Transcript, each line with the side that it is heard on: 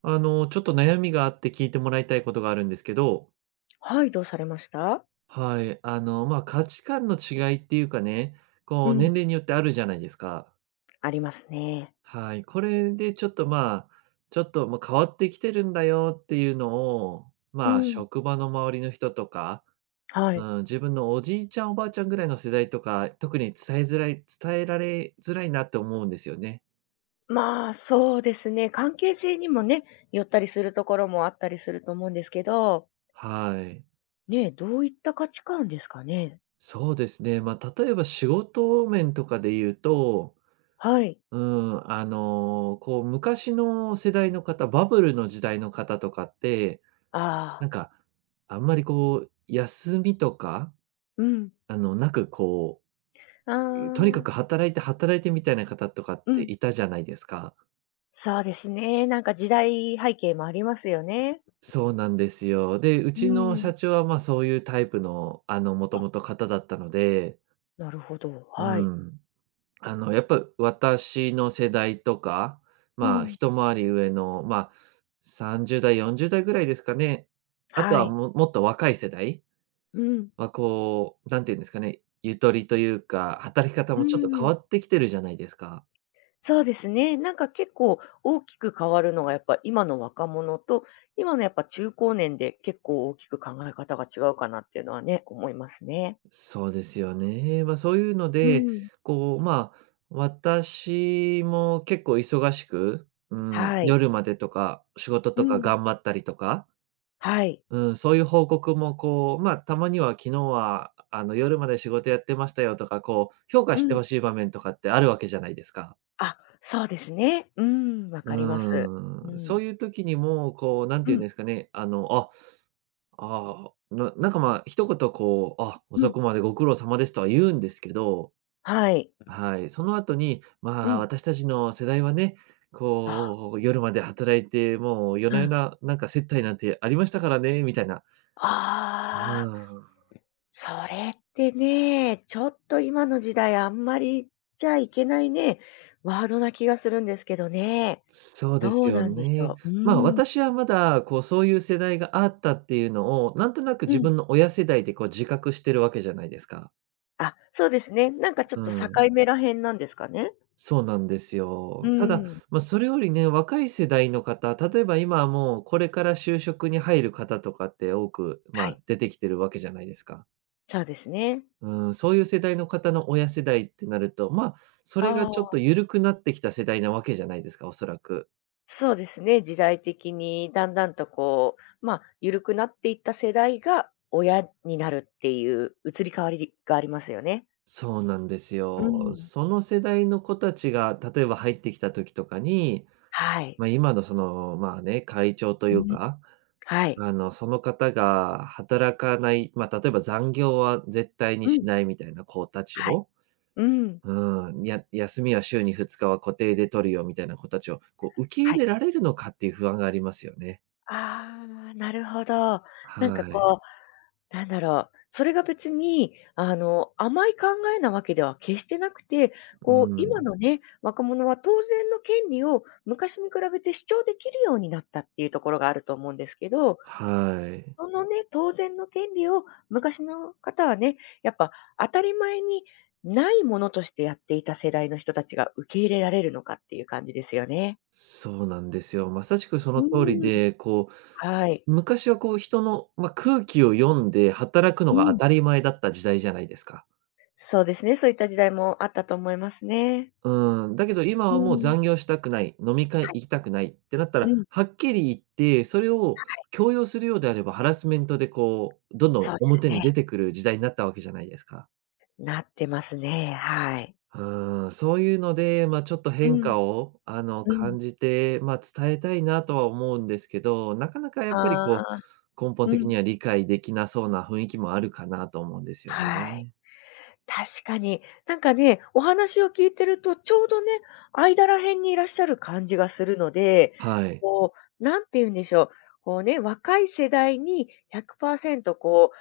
right: ちょっと悩みがあって聞いてもらいたいことがあるんですけど、
left: はい、どうされました。
right: はい、まあ、価値観の違いっていうかね、
left: う
right: こう、
left: ん、
right: 年齢によってあるじゃないですか。
left: ありますね。
right: はい、これでちょっと、まあ、ちょっと、ま、変わってきてるんだよっていうのを、
left: う
right: まあ、
left: ん、
right: 職場の周りの人とか、
left: は
right: う
left: い。
right: ん、自分のおじいちゃん、おばあちゃんぐらいの世代とか、特に伝えづらい伝えられづらいなって思うんですよね。
left: まあ、そうですね。関係性にもね、寄ったりするところもあったりすると思うんですけど、
right: はい。
left: ね、どういった価値観ですかね。
right: そうですね、まあ、例えば仕事面とかで言うと
left: はい。
right: うん、こう、昔の世代の方、バブルの時代の方とかって、
left: ああ、
right: なんか、あんまりこう、休みとか、
left: うん。
right: なくこ
left: あ
right: う、とにか
left: あ、
right: く働いて働いてみたいな方とかっ
left: う
right: て
left: ん。
right: いたじゃないですか。
left: そうですね。なんか時代背景もありますよね。
right: そうなんですよ。で、う
left: う
right: ちの
left: ん。
right: 社長は、ま、そういうタイプの、もと
left: あ、
right: もと方だったので、
left: なるほど。
right: う
left: はい。
right: ん。やっぱ私の世代とか、
left: う
right: まあ、
left: ん。
right: 一回り上の、まあ、30代、40代ぐらいですかね。あと
left: は
right: は
left: い。
right: ももっと若い世代
left: うん。
right: はこう、なんていうんですかね、ゆとりというか、働き方
left: う
right: もちょっと変
left: ん。
right: わってきてるじゃないですか。
left: そうですね。なんか結構大きく変わるのがやっぱ今の若者と、今のやっぱ中高年で結構大きく考え方が違うかなっていうのはね、思いますね。
right: そうですよね。ま、そういうの
left: う
right: で、
left: ん。
right: こう、まあ、私も結構忙しく、うん、
left: はい。
right: 夜までとか仕事
left: う
right: とか
left: ん。
right: 頑張ったりとか、
left: はい。
right: うん、そういう報告もこう、まあ、たまには昨日は夜まで仕事やってましたよとか、こう評価
left: う
right: して
left: ん。
right: ほしい場面とかってあるわけじゃないですか。
left: あ、そうですね。うん、わ
right: う
left: かります。う
right: ーん、
left: ん。
right: そういう時にも、こう何
left: う
right: て言うん
left: ん。
right: ですかね、なんかまあ、一言こう、あ、
left: う
right: 遅
left: ん。
right: くまでご苦労様ですとは言うんですけど、
left: はい。
right: はい、その後に、
left: う
right: まあ、
left: ん。
right: 私たちの世代はね、
left: あ、
right: こう夜まで働いて、もう夜
left: う
right: な夜
left: ん。
right: ななんか接待なんてありましたからねみたいな。う
left: ああ、
right: ん。
left: それってね、ちょっと今の時代あんまり言っちゃいけないね、ワードな気がするんですけどね。
right: そうで
left: ど
right: す
left: う
right: よ
left: なんでし
right: ね。
left: ょう。う
right: まあ、
left: ーん。
right: 私はまだ、こう、そういう世代があったっていうのを、なんとなく
left: う
right: 自
left: ん。
right: 分の親世代でこう自覚してるわけじゃないですか。
left: あ、そうですね。なんかちょっ
right: う
left: と境
right: ん。
left: 目らへんなんですかね？
right: そうなんです
left: う
right: よ。ただ、
left: ん。
right: まあ、それよりね、若い世代の方、例えば今はもうこれから就職に入る方とかって多く、ま
left: は
right: あ、
left: い、
right: 出てきてるわけじゃないですか。
left: そうですね。
right: うん、そういう世代の方の親世代ってなると、まあ、それが
left: あ
right: ちょっ
left: あ、
right: と緩くなってきた世代なわけじゃないですか、おそらく。
left: そうですね、時代的にだんだんとこう、まあ、緩くなっていった世代が親になるっていう移り変わりがありますよね。
right: そうなんです
left: う
right: よ。
left: ん。
right: その世代の子たちが、例えば入ってきた時とかに、
left: はい。
right: まあ、今のその、まあね、会長とい
left: う
right: う
left: ん。
right: か、
left: はい。
right: その方が働かない、まあ、例えば残業は絶対に
left: う
right: し
left: ん。
right: ないみたいな子たち
left: はい。
right: を、
left: うん。
right: うん、や休みは週に2日は固定で取るよみたいな子たちを、こう受け入
left: はい。
right: れられるのかっていう不安がありますよね。
left: ああ、なるほど。なんか
right: はい。
left: こう、なんだろう、それが別に、甘い考えなわけでは決してなくて、
right: う
left: こう、今
right: ん。
left: のね、若者は当然の権利を昔に比べて主張できるようになったっていうところがあると思うんですけど、
right: はい。
left: そのね、当然の権利を昔の方はね、やっぱ当たり前にないものとしてやっていた世代の人たちが受け入れられるのかっていう感じですよね。
right: そうなんですよ。まさしくその
left: う
right: 通り
left: ん、
right: で、こ
left: はい。
right: う昔はこう人の、ま、空気を読んで働くの
left: う
right: が当
left: ん。
right: たり前だった時代じゃないですか。
left: そうですね、そういった時代もあったと思いますね。
right: うーん、だけど今
left: う
right: はもう
left: ん。
right: 残業したくない、飲み会
left: は
right: 行き
left: い。
right: たくないってなった
left: う
right: ら、
left: ん、
right: はっきり言って、それを強要するようであれば、ハラスメントでこう、どんど
left: そ
right: ん
left: うです
right: 表に
left: ね。
right: 出てくる時代になったわけじゃないですか。
left: なってますね、はい。
right: うーん、そういうので、ま、ちょっと
left: う
right: 変
left: ん、
right: 化を、
left: うん。
right: 感じて、ま、伝えたいなとは思うんですけど、なかなかやっ
left: あ
right: ぱりこ
left: あ、
right: う、根本
left: う
right: 的
left: ん、
right: には理解できなそうな雰囲気もあるかなと思うんですよ
left: はい。
right: ね。
left: 確かに。なんかね、お話を聞いてると、ちょうどね、間ら辺にいらっしゃる感じがするので、
right: はい。
left: こう、なんて言うんでしょう、こうね、若い世代に100%こう、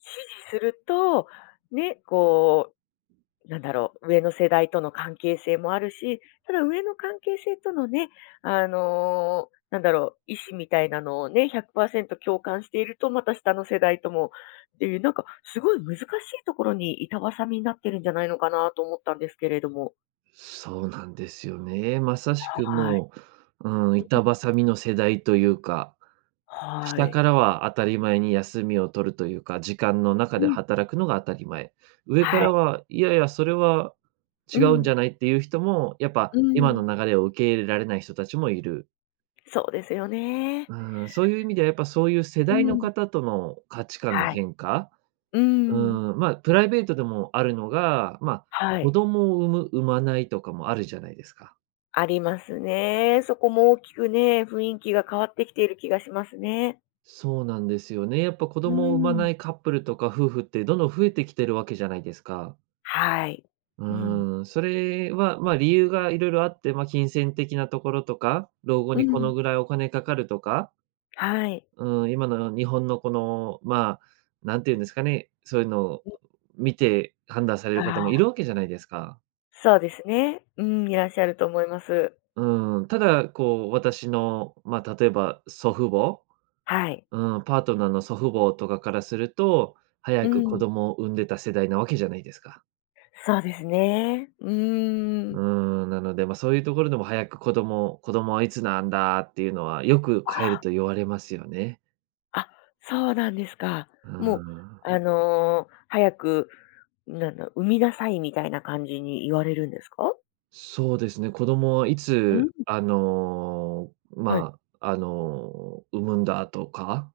left: 支持すると、ね、こうなんだろう、上の世代との関係性もあるし、ただ上の関係性とのね、なんだろう、意思みたいなのをね、100%共感していると、また下の世代ともっていう、なんかすごい難しいところに板挟みになってるんじゃないのかなと思ったんですけれども。
right: そうなんですよね。まさしく
left: はい。
right: もう、うん、
left: うん。
right: 板挟みの世代というか、
left: は
right: 下か
left: い。
right: らは当たり前に休みを取るというか、時間の中
left: う
right: で
left: ん。
right: 働くのが当たり前。上か
left: はい。
right: らは、いやいや、それは
left: う
right: 違うんじ
left: ん。
right: ゃないっていう人も、やっぱ
left: う
right: 今
left: ん。
right: の流れを受け入れられない人たちもいる。
left: そうですよね。
right: うん、そういう意味ではやっぱそういう世
left: う
right: 代の
left: ん。
right: 方との価値観の
left: はい。
right: 変化、
left: う
right: う
left: ん。
right: ん、まあ、プライベートでもあるのが、まあ、
left: は
right: 子
left: い。
right: 供を産む、産まないとかもあるじゃないですか。
left: ありますね。そこも大きくね、雰囲気が変わってきている気がしますね。
right: そうなんですよね。やっぱ子
left: うー
right: 供を産ま
left: ん。
right: ないカップルとか夫婦ってどんどん増えてきてるわけじゃないですか。
left: はい。
right: う
left: うん。
right: ーん、それは、ま、理由がいろいろあって、ま、金銭的なところとか、老後
left: う
right: にこ
left: ん。
right: のぐらいお金かかるとか、
left: はい。
right: うん、今の日本のこの、まあ、なんていうんですかね、そういうのを見て判断され
left: あ
right: る方も
left: あ、
right: いるわけじゃないですか。
left: そうですね。うん、いらっしゃると思います。
right: うん、ただこう私の、ま、例えば祖父母、
left: はい。
right: うん、パートナーの祖父母とかからすると、早
left: う
right: く子
left: ん。
right: 供を産んでた世代なわけじゃないですか。
left: そうですね。うー
right: う
left: ん。
right: ーん、なので、まあ、そういうところでも早く子供、子供はいつなんだっていうのは、よく帰ると言われますよね。
left: あ、そうなんですか。
right: うー
left: もう、
right: ん。
left: 早く、なんだ、産みなさいみたいな感じに言われるんですか？
right: そうですね、子供はい
left: う
right: つ、
left: ん。はい。
right: まあ、産むんだとか、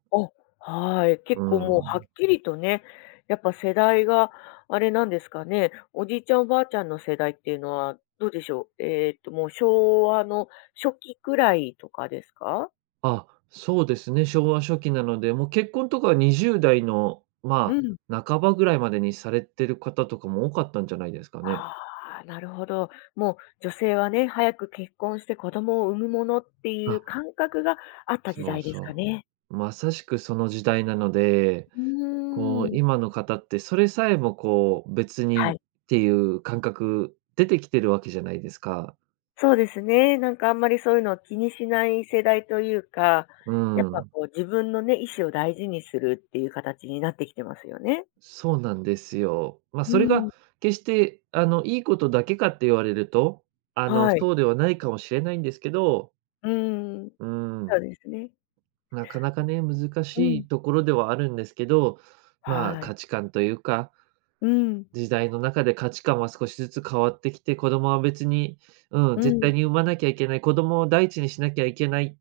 left: あ、はい。結
right: う
left: 構もうはっ
right: ん。
left: きりとね、やっぱ世代があれなんですかね、おじいちゃんおばあちゃんの世代っていうのはどうでしょう？もう昭和の初期くらいとかですか？
right: あ、そうですね、昭和初期なので、もう結婚とかは20代の、
left: う
right: ま
left: ん。
right: あ、半ばぐらいまでにされてる方とかも多かったんじゃないですかね。
left: ああ、なるほど。もう女性はね、早く結婚して子供を産むものっていう
right: あ、
left: 感覚があった時
right: そう
left: 代ですか
right: そ
left: ね。
right: う。まさしくその時代なので、
left: う
right: こ
left: ー
right: う、
left: ん。
right: 今の方ってそれさえもこう、別
left: は
right: にっ
left: い。
right: ていう感覚出てきてるわけじゃないですか。
left: そうですね。なんかあんまりそういうのを気にしない世代というか、
right: う
left: やっぱ
right: ん。
left: こう自分のね、意思を大事にするっていう形になってきてますよね。
right: そうなんですよ。まあ、
left: う
right: それが
left: ん。
right: 決して、いいことだけかって言われると、
left: はい。
right: そうではないかもしれないんですけど、
left: うん。
right: う
left: そう
right: ん、
left: ですね。
right: なかなかね、難
left: う
right: し
left: ん。
right: いところではあるんですけど、まあ、
left: はい。
right: 価値観というか
left: うん。
right: 時代の中で価値観は少しずつ変わってきて、子供は別に、うん、
left: う
right: 絶
left: ん。
right: 対に産まなきゃいけない、子供を第一にしなきゃいけないっ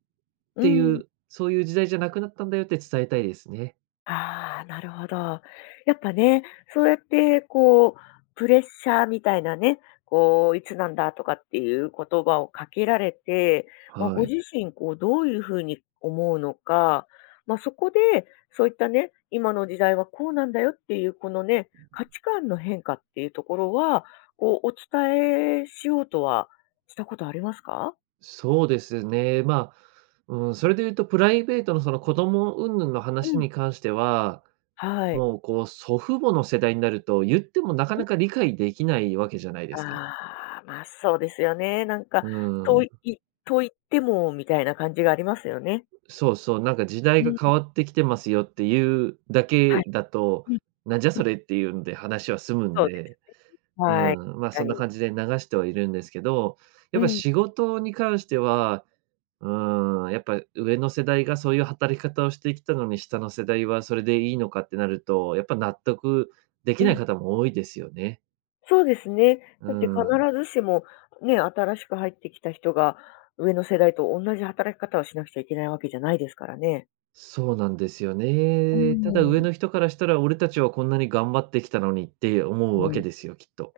left: う
right: てい
left: ん。
right: う、そういう時代じゃなくなったんだよって伝えたいですね。
left: ああ、なるほど。やっぱね、そうやってこう、プレッシャーみたいなね、こう、いつなんだとかっていう言葉をかけられて、まあ、ご
right: はい。
left: 自身、こう、どういうふうに思うのか、まあ、そこで、そういったね、今の時代はこうなんだよっていう、このね、価値観の変化っていうところは、こう、お伝えしようとはしたことありますか。
right: そうですね。まあ、うん、それで言うとプライベートのその子供云々の
left: う
right: 話
left: ん。
right: に関しては、
left: はい。
right: もうこう祖父母の世代になると、言ってもなかなか理解できないわけじゃないですか。
left: ああ、ま、そうですよね。なんか、
right: う
left: とい
right: ー、
left: と言ってもみたいな感じがありますよね。
right: そうそう、なんか時
left: う
right: 代が変
left: ん。
right: わってきてますよっていうだ
left: はい。
right: けだと、
left: うん、
right: なんじゃ
left: うん。
right: それっていうので話は済むの
left: そうで
right: で、
left: す。
right: う
left: はい、
right: ん、まあ、
left: 確か
right: そんな
left: に。
right: 感じで流してはいるんですけど、
left: う
right: やっぱ
left: ん、
right: 仕事に関しては、うん、やっぱ上の世代がそういう働き方をしてきたのに、下の世代はそれでいいのかってなると、やっぱ納得でき
left: う
right: ない
left: ん。
right: 方も多いですよね。
left: そうですね。
right: う
left: だって必
right: ん、
left: ずしも、ね、新しく入ってきた人が、上の世代と同じ働き方をしなくちゃいけないわけじゃないですからね。
right: そうなんですよ
left: う
right: ね。ただ上
left: ん、
right: の人からしたら、俺たちはこんなに頑張ってきたのにって思
left: う
right: うわけ
left: ん。
right: ですよ、きっと。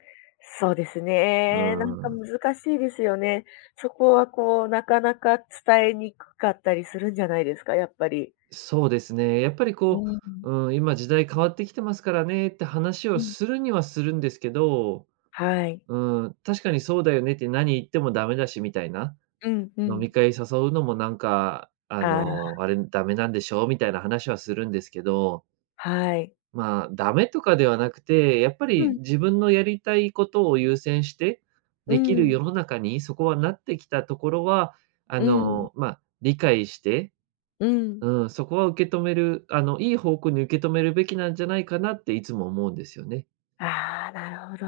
left: そうです
right: う
left: ね。なんか
right: ん、
left: 難しいですよね。そこはこう、なかなか伝えにくかったりするんじゃないですか、やっぱり。
right: そうですね。やっぱり
left: う
right: こ
left: ん。
right: う、うん、今時代変わってきてますからねって話
left: う
right: を
left: ん。
right: するにはするんですけど、
left: はい。
right: うん、確かにそうだよねって何言ってもダメだしみたいな、
left: うんう
right: 飲
left: ん。
right: み会誘うのもなんか、
left: ああ、
right: あれダメなんでしょみたいな話はするんですけど、
left: はい。
right: まあ、ダメとかではなくて、やっぱ
left: う
right: り
left: ん、
right: 自分のやりたいことを優先して
left: う
right: できる
left: ん、
right: 世の中にそこはなってきたところは、
left: うん、
right: まあ、理解して、
left: うん。
right: うん、そこは受け止める、いい方向に受け止めるべきなんじゃないかなっていつも思うんですよね。
left: ああ、なるほど。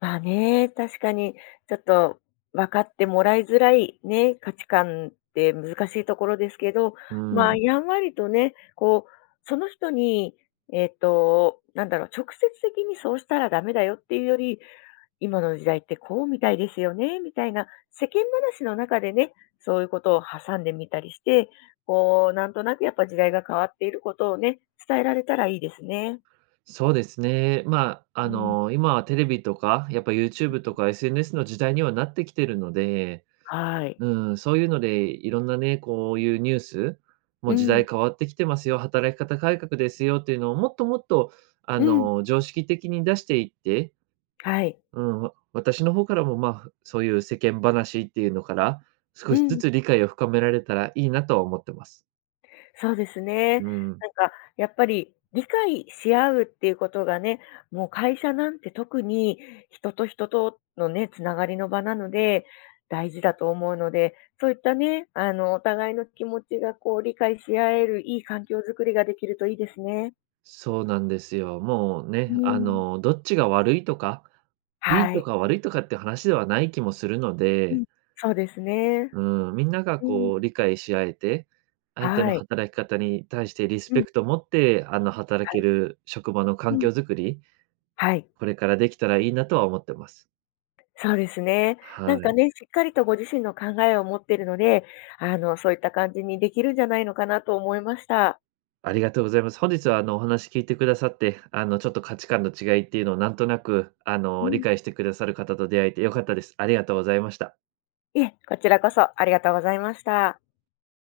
left: まあね、確かにちょっと分かってもらいづらいね、価値観って難しいところですけど、
right: う
left: まあ、
right: ん。
left: やんわりとね、こう、その人に、なんだろう、直接的にそうしたらダメだよっていうより、今の時代ってこうみたいですよね、みたいな世間話の中でね、そういうことを挟んでみたりして、こう、なんとなくやっぱ時代が変わっていることをね、伝えられたらいいですね。
right: そうですね。まあ、
left: うん。
right: 今はテレビとか、やっぱ YouTube とか SNS の時代にはなってきてるので、
left: はい。
right: うん、そういうので、いろんなね、こういうニュース、も
left: う
right: う時
left: ん、
right: 代変わってきてますよ、働き方改革ですよっていうのをもっともっと、
left: うん。
right: 常識的に出していって、
left: はい。
right: うん、わ私の方からも、まあ、そういう世間話っていうのから、
left: う
right: 少しず
left: ん。
right: つ理解を深められたらいいなとは思ってます。
left: そうですね。
right: うん、
left: なんか、やっぱり理解し合うっていうことがね、もう会社なんて特に人と人とのね、つながりの場なので、大事だと思うので、そういったね、お互いの気持ちがこう理解し合えるいい環境づくりができるといいですね。
right: そうなんですよ。もう
left: う
right: ね、
left: ん。
right: どっちが悪いとか、いい
left: は
right: と
left: い。
right: か悪いとかって話ではない気もするの
left: う
right: で、
left: ん。そうですね。
right: うん、みんなが
left: うん。
right: こう理解し合えて、相手の
left: はい。
right: 働き方に対してリス
left: う
right: ペ
left: ん。
right: クトを持って、働
left: は
right: け
left: い。
right: る職場の
left: う
right: 環
left: ん。
right: 境づくり、
left: はい。
right: これからできたらいいなとは思ってます。
left: そうですね。な
right: は
left: んか
right: い。
left: ね、しっかりとご自身の考えを持っているので、そういった感じにできるんじゃないのかなと思いました。
right: ありがとうございます。本日はお話聞いてくださって、ちょっと価値観の違いっていうのをなんとなく
left: う
right: 理
left: ん。
right: 解してくださる方と出会えて良かったです。ありがとうございました。
left: いえ、こちらこそありがとうございました。